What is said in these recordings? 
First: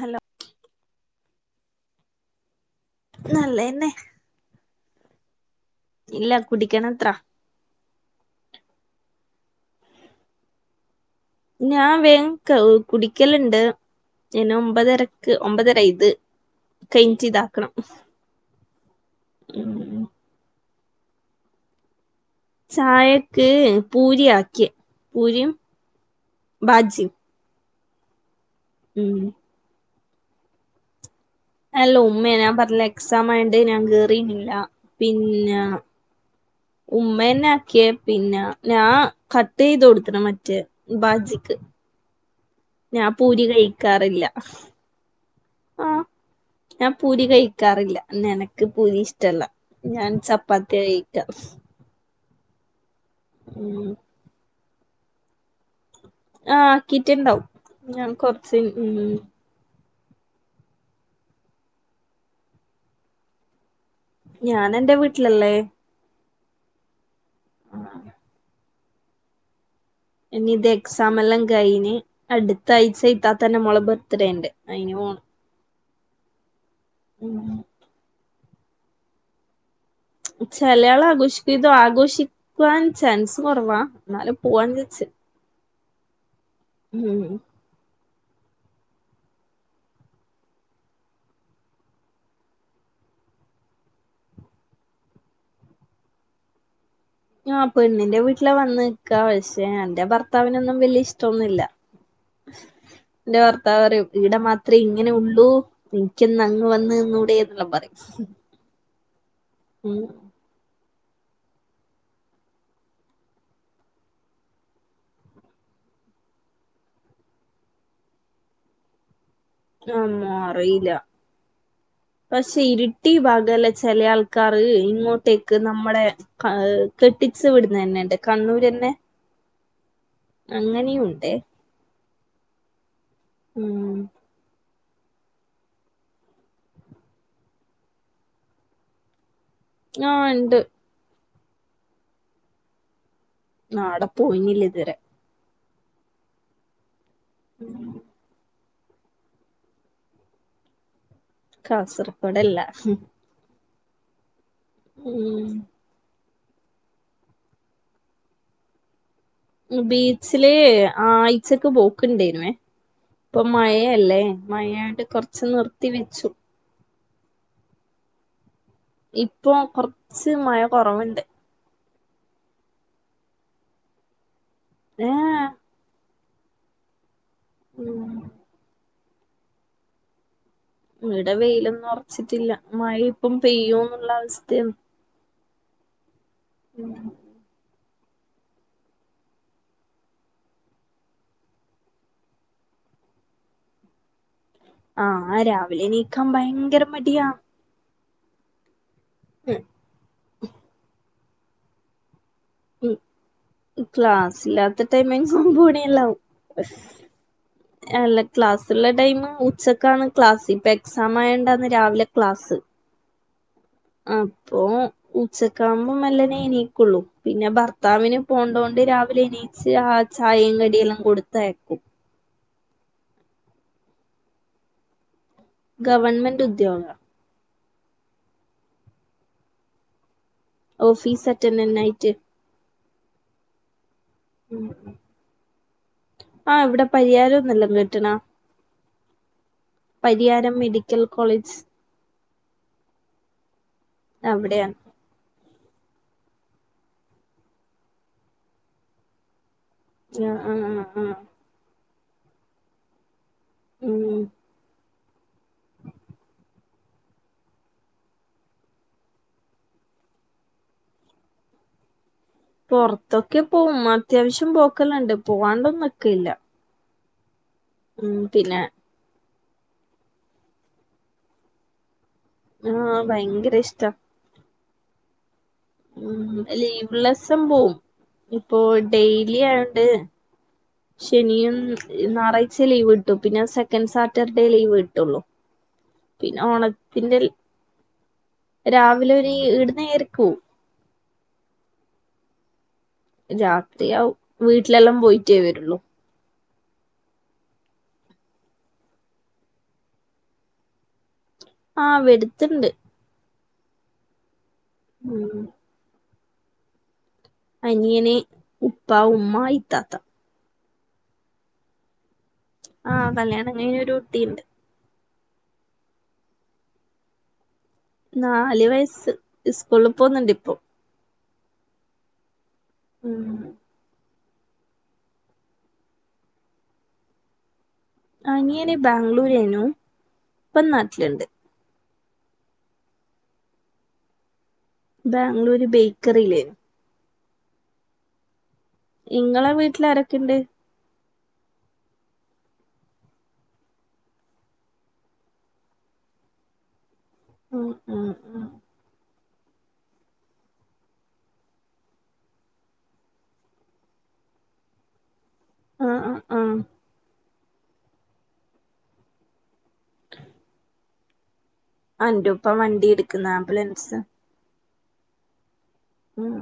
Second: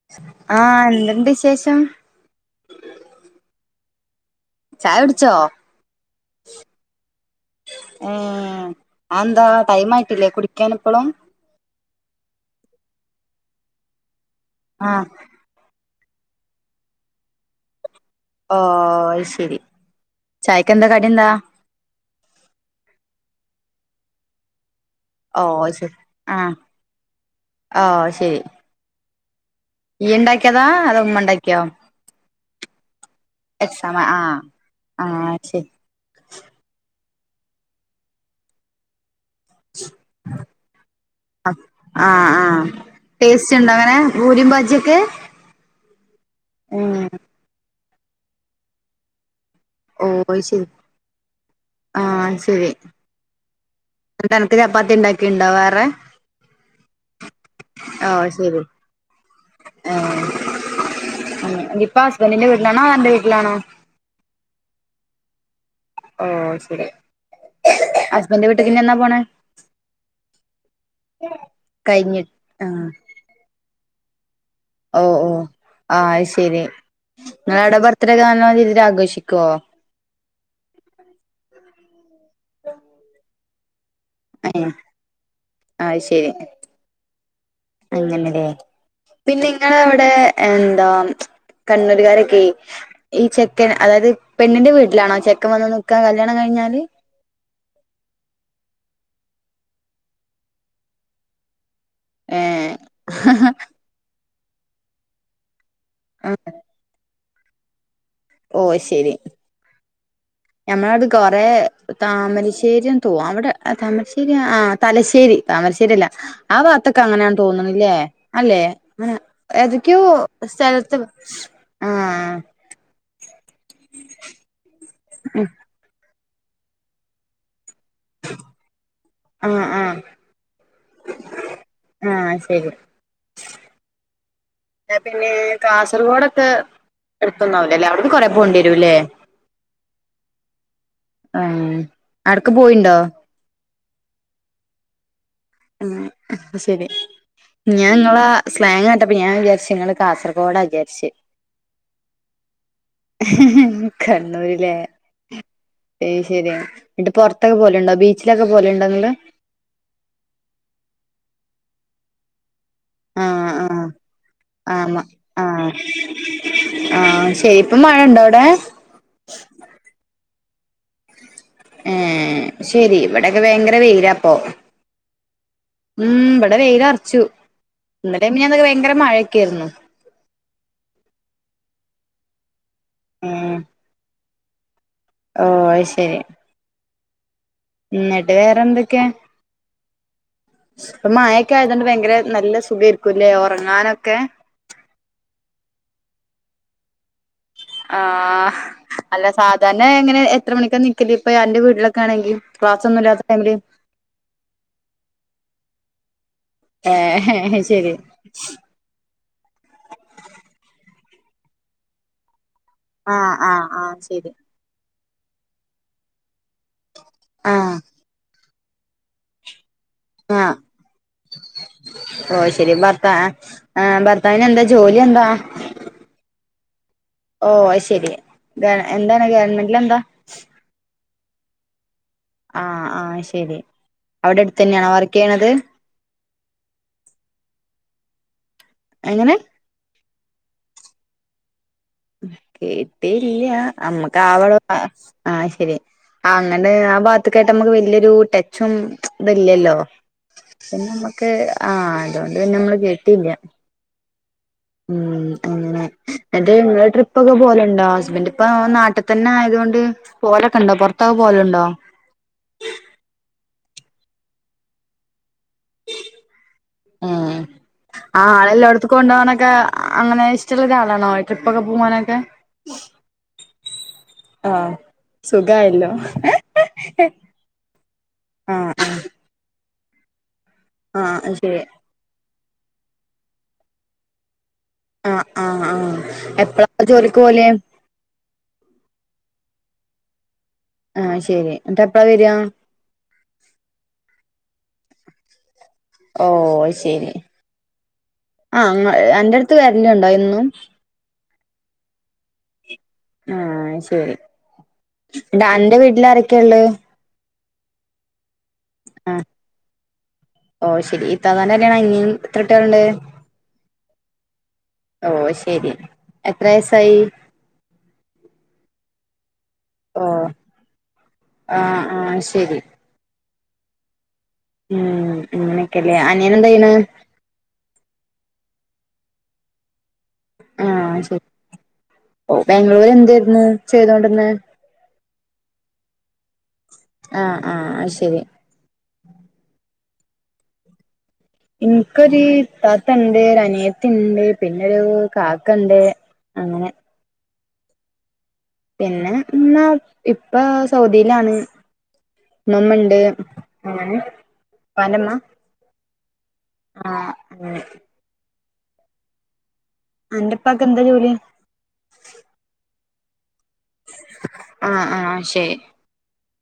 Hello, ആഹ് എന്ത്ണ്ട് വിശേഷം? നല്ലന്നെ, ചായ കുടിച്ചോ? ഇല്ല കുടിക്കാനത്ര ഏഹ എന്താ ടൈം ആയിട്ടില്ലേ കുടിക്കൻ ഇപ്പളും ഞാൻ വേ കുടിക്കലുണ്ട് നെ ആഹ് ഒമ്പതരക്ക് ഒമ്പതരൈത് കഴഞ്ച്ത ആക്കണം ഓഹ ശരി ചായക്ക് എന്താ കടി എന്താ? ചായക്ക് പൂരിയാക്കി ഓ പൂരിയും ബാജിയും ആഹ ശരി ഉം ഈ ഉണ്ടാക്കിയതാ അത ഉമ്മ ഉണ്ടാക്കി അല്ല ഉമ്മയ ഞാൻ പറഞ്ഞില്ല എക്സാം ആയണ്ട് ഞാൻ എക്സാം ആഹ് കേയറീന്നില്ല ആഹ് പിന്നെ [inaudible] ഉമ്മന്നെ ആക്കിയ പിന്നെ ഞാൻ കട്ട് ചെയ്ത് കൊടുത്തണ മറ്റേ ബാജിക്ക് ആഹ ആഹ ഞാൻ പൂരി ടേസ്റ്റ് ഉണ്ട അങ്ങനെ പൂരി ബാജിയൊക്കെ ആഹ ഞാൻ പൂരി കഴിക്കാറില്ല നിനക്ക് പൂരി ഇഷ്ട റ്റല്ല ഓ ഞാൻ അത് ശരി ചപ്പാത്തി കഴിക്ക ആഹ് ശരി ഉം ന്നട്ട് അനക്ക് ചപ്പാത്തി ഉണ്ടാക്കലുണ്ടോ വേറെ ആഹ കിറ്റിണ്ടാവും ആഹ ശരി [unintelligible] ഇപ്പ ഹസ്ബൻറിന്റെ വീട്ടിലാണോ അന്റെ വീട്ടിലാണോ ഞാൻ എൻന്റെ വീട്ടിലള്ളെ ഓ ശരി ഹസ്ബൻഡന്റെ വീട്ടക്ക്ന്നെ പോണ ഇനി ഇത് എക്സാം എല്ലാം കഴിഞ് അടുത്ത ആഹ് അഴ്ച്ച ഇത്താതന്റെ മോളെ ബർത്ത്ഡേ ഉണ്ട് അയിന് ഓ പോണം ഓ ആ അത് ശരി ഉം നിങ്ങള അവിടെ ബർത്ത്ഡേ നല്ല രീതിൽ ആഘോഷിക്കുവോ ചിലയാൾ ആഘോഷിക്ക ഇത ആഘോഷിക്കുവാൻ ചാൻസ് കുറവാ എന്നാലെ പോവാൻ ചച്ച ആഹ ശരി ഉം അങ്ങനെല്ലേ പിന്നെ നിങ്ങ അവിടെ എന്താ കണ്ണൂരുകാരൊക്കെ ഈ ചെക്കൻ അതായത് പെണ്ണിന്റെ വീട്ടിലാണോ ചെക്കൻ വന്ന് നിക്കാ കല്ല്യാണം കഴിഞ്ഞാല് ആ പെണ്ണിന്റെ വീട്ടിലെ വന്ന് നിക്കാ പക്ഷേ എന്റെ ഭർത്താവിനൊന്നും വല്യ ഇഷ്ടംന്നുമില്ല ഏഹ് എന്റെ ഭർത്താവ് പറയും ഇവിടെ മാത്രമേ ഇങ്ങനെ ഉള്ളൂ നിക്കുന്ന വന്ന്ന്നൂടെതെല്ലാം പറയും ഓ ശരി ഉം ഞമ്മള അത് കൊറ താമരശ്ശേരിന്ന് തോന്നും അവിടെ താമരശ്ശേരി ആ തലശ്ശേരി താമരശ്ശേരില്ല ആ വാത്തൊക്കെ അങ്ങനെയാണ് തോന്നണില്ലേ അല്ലേ അങ്ങനെ എതൊക്കെയോ ഉം ആഹ് അറിയില്ല സ്ഥലത്ത് ആഹ ഊട്ടി ഭാഗല്ലെ ചില ആൾക്കാാര് ഇങ്ങോട്ടേക്ക് നമ്മുടെ കെട്ടിച്ചു വിടുന്നുന്നെ ഇണ്ട് കണ്ണൂർന്നെ ആ ആ അങ്ങനെയുണ്ട് ആഹ ശരി ഉം പിന്നെ കാസർഗോഡൊക്കെ എടുത്തൊന്നാവൂലല്ലേ അവിടുക്ക് കുറെ പോണ്ട വരൂല്ലേ ആഹ് ഉണ്ട് ഉം അട്ക്ക് പോയിണ്ടോ ആടെ പോയില്ല ഇതരെ ആഹ് അപ്പോ ശരി ഞാൻ നിങ്ങള സ്ലാങ് കേട്ടപ്പ ഞാൻ വിചാരിച്ച് നിങ്ങള് കാസർകോഡാ വിചാരിച്ച് കാസർകോഡല്ല കണ്ണൂര് ല്ലേ ഉം അയ് ശരി എന്നിട്ട് പുറത്തൊക്കെ പോവാലുണ്ടോ ബീച്ചിലൊക്കെ പോവാലുണ്ടോ നിങ്ങള് ബീച്ചില് ആയിചക്ക് പോക്കുണ്ടായിരുന്നേ ഇപ്പൊ ആഹ് മയയല്ലേ ആഹ് മയയാണ്ട് ആഹ് കുറച്ച് ആഹ് നിർത്തി വെച്ചു ആഹ് ശയിപ്പം മഴ ഉണ്ടോ അവിടെ ഇപ്പൊ കുറച്ച് മഴ കുറവുണ്ട് ഏഹ് ശരി ഇവിടൊക്കെ ഭയങ്കര വെയിലപ്പോ ഏഹ് ഉം ഇവിടെ വെയില് അർച്ചു ഉം ഇന്നലെ മിനിഞ്ഞാന്നൊക്കെ ഭയങ്കര മഴക്കെ ആയിരുന്നു ഇവിടെ വെയിലൊന്നും അർച്ചിട്ടില്ല മഴ ഇപ്പം പെയ്യോന്നുള്ള അവസയാണ് ആഹ് അയ്ശരി ഉം ന്നിട്ട് വേറെന്തെക്കെ ഇപ്പ മയൊക്കെ ആയതുകൊണ്ട് ഭയങ്കര നല്ല സുഖയിരിക്കുല്ലേ ഉറങ്ങാനൊക്കെ ആഹ് രാവിലെ എണീക്കാൻ ഭയങ്കര മടിയാ ആഹ് അല്ല ഉം സാധാരണ എങ്ങനെ എത്ര മണിക്കാ നിക്കല് ഇപ്പൊ അന്റെ വീട്ടിലൊക്കെ ആണെങ്കിൽ ഉം ക്ലാസ്സില്ലാത്ത ടൈമിങ് ഒമ്പത് മണിയെല്ലാവും ഏഹ് ശരി അല്ല ക്ലാസ് സുള്ള ടൈം ഉച്ചക്കാണ് ക്ലാസ് ഇപ്പൊ എക്സാം ആയോണ്ടന്ന് രാവിലെ ക്ലാസ് ആഹ് ആഹ് ആഹ് ശരി അപ്പൊ ഉച്ചക്കാവുമ്പോ മെല്ലനെ എനി ക്കുള്ളു പിന്നെ ആഹ് ഭർത്താവിന് പോണ്ടോണ്ട് രാവിലെ എനീച്ച് ആ ചായയും കടിയെല്ലാം കൊടുത്തയക്കും ഓഹ് ശരി ഭർത്താ ഏഹ് ഭർത്താവിന് എന്താ ജോലി എന്താ ഗവൺമെന്റ് ഉദ്യോഗം ഓഹ് അയ്ശരി എന്താണ് ഗവൺമെന്റിൽ എന്താ ഓഫീസ് അറ്റെന്റന്റയിറ്റ് ആഹ് ആഹ് അയ്ശരി അവിടെ അടുത്ത് തന്നെയണോ വർക്ക് ചെയ്യണത് ആഹ് ഇവിടെ പരിയാരം ന്ന്ല്ലോം കെട്ടിണൊ എങ്ങനെ പരിയാരം മെഡിക്കൽ കോളേജ് കേട്ടില്ല അമ്മക്ക് ആ വളവ് ആ അവിടെയാണ് ആഹ് ശെരി അങ്ങണ്ട് ആ ഭാഗത്തക്കായിട്ട് നമുക്ക് വല്യൊരു ടച്ചും ഇതില്ലല്ലോ ആഹ് ആഹ് പിന്നെ ആഹ് ആഹ് അമ്മക്ക് ആഹ് അതോണ്ട് പിന്നെ നമ്മള് കേട്ടില്ല്യ ഉം ഉം ന്നിട്ട് ഇങ്ങള് ട്രിപ്പ് ഒക്കെ പോലുണ്ടോ ഹസ്ബൻഡ് ഇപ്പൊ നാട്ടിൽ തന്നെ ആയത് കൊണ്ട് പോവലൊക്കെ ഉണ്ടോ പുറത്താക്കെ പോവലുണ്ടോ പുറത്തൊക്കെ പോവും അത്യാവശ്യം പോക്കലുണ്ട് പോവാണ്ടൊന്നും നിക്കാല്ലാ ഉം ആഹ് പിന്നെ ആല്ല ടുത്തു കൊണ്ട് പോവാനൊക്കെ അങ്ങനെ ഇഷ്ട്ടോള്ള ഒരാളണോ ട്രിപ്പോക്കെ പോവാനൊക്കെ ആഹ് ഭയ്ങ്കര ഇഷ്ട ആഹ് സുഖായല്ലോ ഉം ലീവ്ള്ളീസം പോവും ഇപ്പോ ആഹ് ആഹ് ഡെയലി യലി ആയോണ്ട് ആഹ് ശനിയും ശരി ഞായറാഴ്ച ലീവ് കിട്ടും പിന്നെ സെക്കൻഡ് സാറ്റർഡേ ലീവ് കി ആഹാ ആഹ് ആഹാ എപ്പളാ പ്പൊ ജോലിക്ക് പോവല് രാവിലെ ഒരു ഈട്ന്ന് ഏഴരക്കോവും ആഹ് ശരി ന്നട്ട് പ്പഴാ വരിക രാത്രിയാവും വീട്ടിലെല്ലാം പോയിട്ടേ വരുള്ളൂ ഓ ശരി ആ അന്റെടുത്ത് വരല്ണ്ടോ എന്നും ആ വര്ത്തണ്ട് ആഹ് ശരി ഉം ട്ട് അന്റെ വീട്ടില് ആരൊക്കെ ള്ളത് അനിയന് ഉപ്പ ഉമ്മ ഇത്താത്ത ഓഹ് ശെരി ഇത്താത്തന്റെ കല്യാണം കഴിഞ്ഞു എത്രട്ട്യോൾണ്ട് ആഹ് കല്യാണം കഴിഞ്ഞ് ഒരു കുട്ടിയുണ്ട് ഓ ശരി എത്ര വയസ്സായി നാല് വയസ്സ് സ്കൂളിൽ ഓ പോകുന്നുണ്ട് ഇപ്പോ ആഹ് ആഹ് ശരി ഉം ഉം ഇങ്ങനെയൊക്കെയല്ലേ അനിയൻ എന്താ ചെയ്യണ് അനിയന് ബാംഗ്ലൂരായിരിന്നു ഇപ്പം ആഹ് ശരി നാട്ടിലുണ്ട് ഓ ബാംഗ്ലൂര് എന്തായിരുന്നു ചെയ്തോണ്ടിന്നെ ബാംഗ്ലൂര് ബേക്കറിയിലായിരുന്നു ആഹ് ആഹ് അത് ശരി ഇങ്ങളെ വീട്ടിൽ ആരൊക്കെണ്ട് ഇൻക്കൊരു ഇത്താത്തണ്ട് ഒരനിയത്തിണ്ട് പിന്നൊരു കാക്കണ്ട് അങ്ങനെ ഉം ഉം ഉം പിന്നെ ഇമ്മാ ഇപ്പ സൗദിയിലാണ് ഇമ്മമ്മ ഇണ്ട് അങ്ങനെ ഇപ്പാന്റെ ഇമ്മ ആഹ് ആഹ് ആഹ് ആഹ് ഉം അന്റെ ഉപ്പാക്ക് എന്താ ജോലി അന്റുപ്പ വണ്ടി എടുക്കുന്ന് ആംബുലൻസ് ആഹ് ആഹ് ശരി ഉം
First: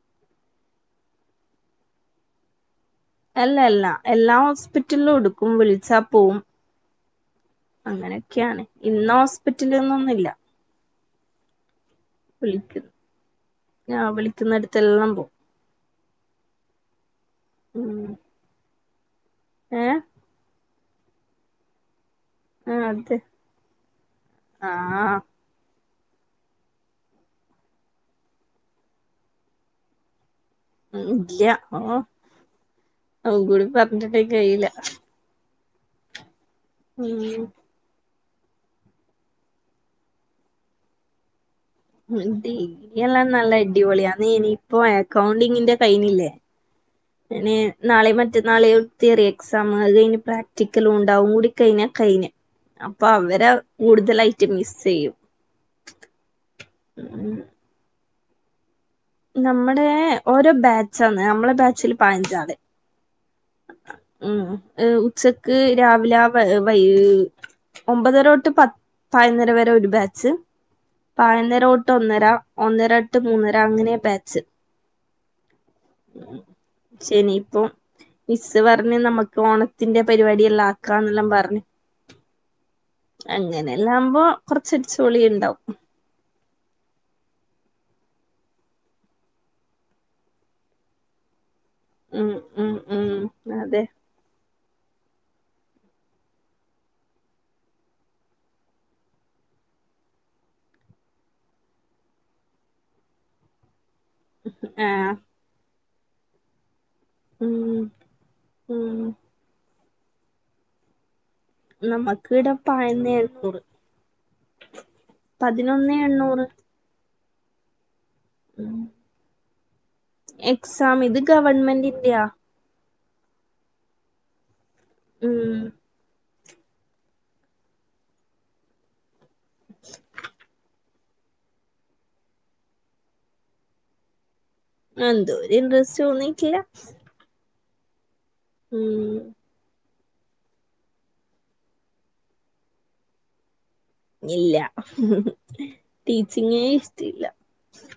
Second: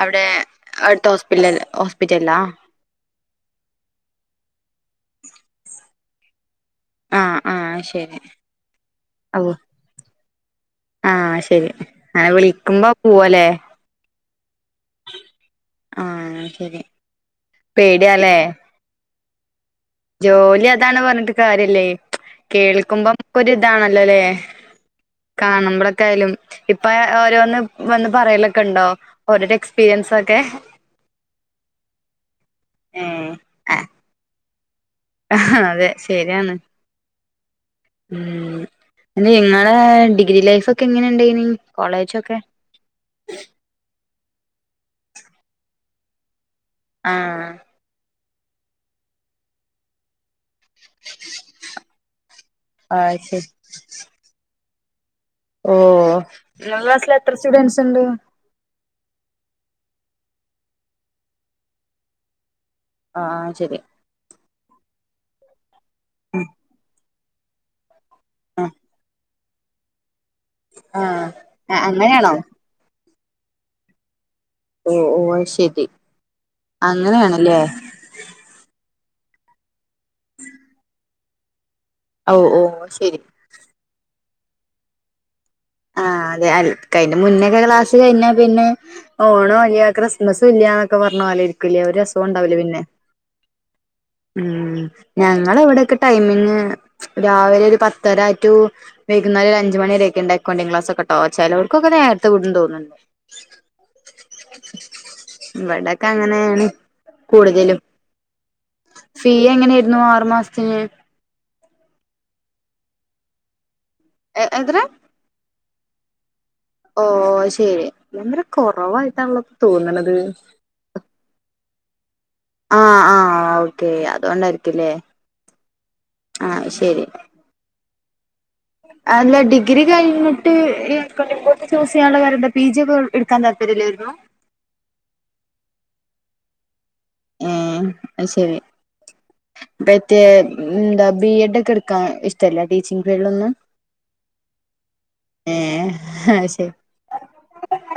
അവിടെ അടുത്ത് ഹോസ്പിറ്റല ഹോസ്പിറ്റലിലാ അല്ല അല്ല എല്ലാ ഹോസ്പിറ്റലിലും എടുക്കും വിളിച്ചാൽ പോവും ആഹ് ആഹ് ശരി അങ്ങനെയൊക്കെയാണ് ഇന്ന ഓ ഹോസ്പിറ്റല് എന്നൊന്നുല്യ ആഹ് ശരി അങ്ങനെ വിളിക്കുമ്പോ വിളിക്കുന്നു പോവല്ലേ ആഹ് വിളിക്കുന്നടുത്തെല്ലാം പോവും ആഹ് ശരി ഉം പേടിയാലേ ഏഹ് ജോലി അതാണ് പറഞ്ഞിട്ട് കാര്യല്ലേ ആഹ് കേൾക്കുമ്പോ അതെ നമ്മക്കൊരു ഇതാണല്ലോല്ലേ ആഹ് കാണുമ്പളൊക്കെ ആയാലും ഇപ്പ ഓരോന്ന് വന്ന് പറയലൊക്കെ ഉണ്ടോ ഓരോരോ എക്സ്പീരിയൻസൊക്കെ ഉം ഇല്യ ഓ ഏഹ് അതും കൂടി പറഞ്ഞിട്ടുണ്ടേ കഴിയില്ല ആഹാ അതെ ശരിയാണ് ഉം ഉം നിങ്ങളെ ഡിഗ്രി ലൈഫ് ഒക്കെ എങ്ങനെ ഉണ്ടായിനി ഉ കോളേജൊക്കെ ഡിഗ്രി എല്ലാം നല്ല അടിപൊളിയാന്ന് ഇനിയിപ്പോ അക്കൗണ്ടിങ്ങിന്റെ കൈഞ്ഞില്ലേ ആഹ് ഇനി നാളീം മറ്റന്നാളീം തിയറി എക്സാമ് അത് കഴിഞ്ഞ് പ്രാക് ടിക്കലും ഉണ്ടാവും അതും കൂടി കഴിഞ്ഞാ കഴിഞ്ഞ് അപ്പൊ ആഹ് ശരി അവരെ കൂടുതലായിട്ട് മിസ് ചെയ്യും ഓ ഇങ്ങളെ ക്ലാസ്സില് എത്ര സ്റ്റുഡന്റ്സ് ഉണ്ട് നമ്മുടെ ഓരോ ബാച്ചാന്ന് നമ്മളെ ബാച്ചില് പയിനഞ്ചാള് ആഹ് ശരി ഉം ഉച്ചക്ക് രാവിലെ വൈ ഒമ്പതര തൊട്ട് പ ആഹ് പതിനൊന്നര വരെ ഒരു ബാച്ച് ആഹ് പയ്ന്നര തൊട്ട് ഒന്നര അങ്ങനെയാണോ ഒന്നര റ്റു മൂന്നര അങ്ങനെയാ ബാച്ച് ഓ ഓ അയ്ശരി ശനി അങ്ങനെയാണല്ലേ ഇപ്പം മിസ്സ് പറഞ്ഞ് നമുക്ക് ഓണത്തിന്റെ പരിപാടി എല്ലാം ആക്കാംന്നെല്ലാം പറഞ്ഞു ഓ ഓ ശെരി അങ്ങനെല്ലാകുമ്പോ കൊറച്ചടിച്ച്പൊളി ഉണ്ടാവും ആഹ് അതെ അൽ കയിന്റെ മുന്നേക്കാ ക്ലാസ് കഴിഞ്ഞാ പിന്നെ ഓണോല്യ ക്രിസ്മസും ഇല്ല്യാന്നൊക്കെ പറഞ്ഞ പോലിരി ക്കൂലേ ഒരു രസോം ഉം ഉണ്ടാവുല ഉം പിന്നെ ഉം അതെ ഉം ഞങ്ങളെ ഇവിടൊക്കെ ടൈമിങ് രാവിലെ ഒരു പത്തര ടു വൈകുന്നേരം ഒര് അഞ്ച്മണി വരൊക്കെ ഉണ്ട കൊണ്ടിങ് ക്ലാസ് ഒക്കെ ട്ടോ ചെലോൽക്കൊക്കെ നേരത്തെവിടുന്ന് തോന്ന്ണ്ട് ആഹ് ഇവിടൊക്കെ അങ്ങനേണ് ഉം കൂടുതലും ഉം ഫീ എങ്ങനെയിരുന്നു ആറു മാസത്തിന് നമ്മക്ക് ഇടെ പഴന്നെ എഴുന്നൂറ് എ എത്ര പതിനൊന്നെ എണ്ണൂറ് ഓ അയ്ശെരി അന്നേരം ഉം കുറവായിട്ടാണല്ലോ തോന്ന്ണത് എക്സാം ഇത് ഗവൺമെന്റിന്റെയാ ആഹ് ആഹ് ഓക്കേ അതുകൊണ്ടായിരിക്കുല്ലേ ഉം ആഹ് ശരി അല്ല ഡിഗ്രി കഴിഞ്ഞിട്ട് [inaudible] ചൂസ് ചെയ്യാനുള്ള കാര്യം എന്താ പി ജി ഒക്കെ എടുക്കാൻ താല്പര്യല്ലായിരുന്നോ എന്തോ ഒര് ഇൻട്രെസ്റ്റ് തോന്നിട്ടില്ല ഉം അത് ശരി ഉം മറ്റേ എന്താ ബി എഡ് ഒക്കെ എടുക്കാൻ ഇഷ്ടല്ലേ ടീച്ചിങ് ഫീൽഡൊന്നും ഇല്ല ഏഹ് അത് ടീച്ചിങ്ങേ ശരി ഇഷ്ടയില്ല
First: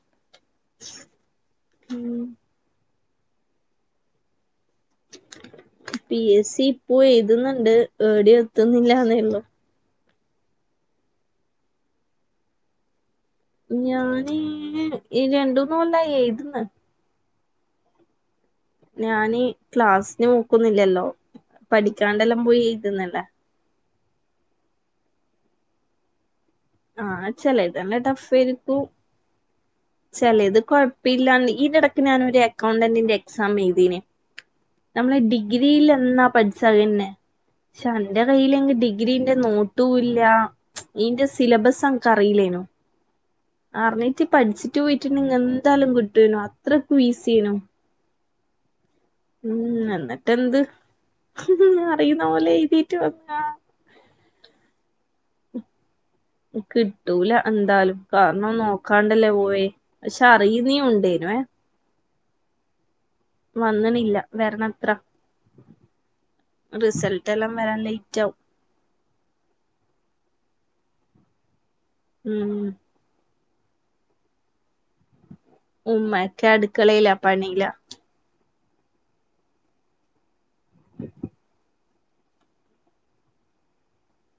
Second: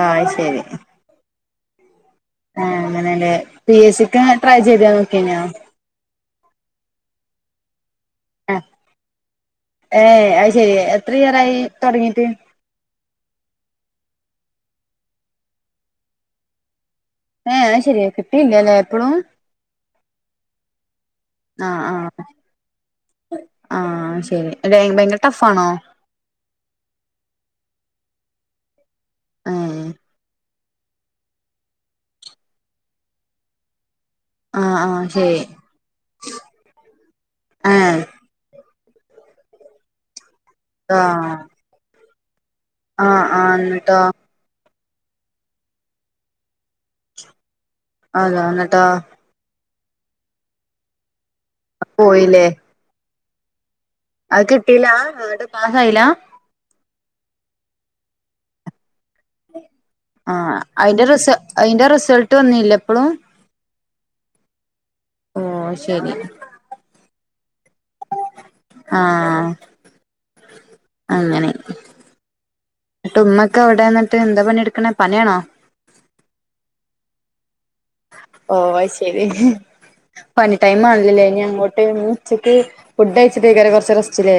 ആഹ് അയ്ശരി ഉം ആഹ് അങ്ങനെല്ലേ പി എസ് സിക്ക് ട്രൈ ചെയ്ത് നോക്കിനോ പി എസ് സി ഇപ്പൊ എഴുതുന്നുണ്ട് എടെയും ആഹ് എത്തുന്നില്ലന്നേ ഉള്ളു ഏഹ് അത് ശരി എത്ര ഇയറായി തുടങ്ങീട്ട് ഞാന് രണ്ടൂന്ന് കൊല്ലായി എഴുത്‌ന്ന് ഏഹ് അത് ശരിയാക് ഞാന് ക്ലാസിന് പോക്കൊന്നും ഇല്ലല്ലോ ആഹ് ആഹ് പഠിക്കാണ്ടെല്ലാം പോയി എയ്ത്‌ന്നല്ലേ ആഹ് അയ്ശരി ഭയ് ഭയങ്കര ടഫാണോ ആഹ് ചെലത് നല്ലേ ടഫായിരിക്കും ആഹ് ചേലെത് കൊഴപ്പില്ലാന്ന് ഈന്റെ ഇടക്ക് ഞാനൊരു അക്കൗണ്ടന്റിന്റെ എക്സാം എഴുതീന് ആഹ് ആഹ് നമ്മള് ശരി ഡിഗ്രിയിൽ എന്നാ പഠിച്ചേ അത് തന്നെ [unintelligible] ഏഹ് എന്റെ കയ്യിലെങ്കി ഡിഗ്രീന്റെ നോട്ടും ഇല്ല ഈന്റെ ആഹ് സിലബസ് എൻക്ക് അറിയില്ലേനു ആഹ് ആഹ് എന്നിട്ടോ അറിഞ്ഞിട്ട് പഠിച്ചിട്ട് പോയിട്ടുണ്ടെങ്കി എന്താലും കിട്ടേനു അത്രക്കും ഈസി ആയിനു അതാ എന്നിട്ടോ ഉം എന്നിട്ടെന്ത് അറിയുന്ന പോയില്ലേ പോലെ എഴുതീറ്റ് വന്ന അത് കിട്ടില ആടെ പാസായില്ല കിട്ടൂല എന്തായാലും കാരണം നോ നോക്കണ്ടല്ലേ പോയെ പക്ഷെ ആഹ് അറിയുന്നേ അയിന്റെ റിസ ഉണ്ടേനുവേ അയിന്റെ റിസൾട്ട് വന്നില്ലേ ഇപ്പളും വന്നണില്ല വരണത്ര ഓ ശരി റിസൾട്ട് എല്ലാം വരാൻ ലെയിറ്റാവും ആഹ് അങ്ങനെ ഉം ന്നിട്ട് ഉമ്മക്ക് അവിടെന്നിട്ട് എന്താ പണിയെടുക്കണേ പണിയാണോ ഉമ്മക്ക് അടുക്കളയില പണിയില ഓ അയ്ശരി പണി ടൈം ആണല്ലല്ലേ ഇനി അങ്ങോ ട്ട് എണിച്ചിട്ട് ഫുഡ് കഴിച്ചിട്ട് കേറി കുറച്ച് നേരം റസ്‌റ്റില്ലേ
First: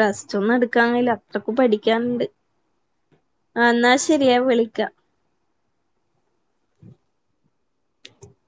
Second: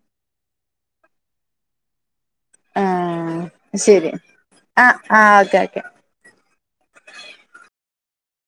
റെസ്റ്റൊന്നും എടുക്കാൻ കഴിയില്ല അത്രക്ക് പഠിക്കാനുണ്ട് ആ ഈഹ് എന്നാ ശരി ഞാൻ വിളിക്കാ ആഹ് ആഹ് ഓക്കെ ഓക്കെ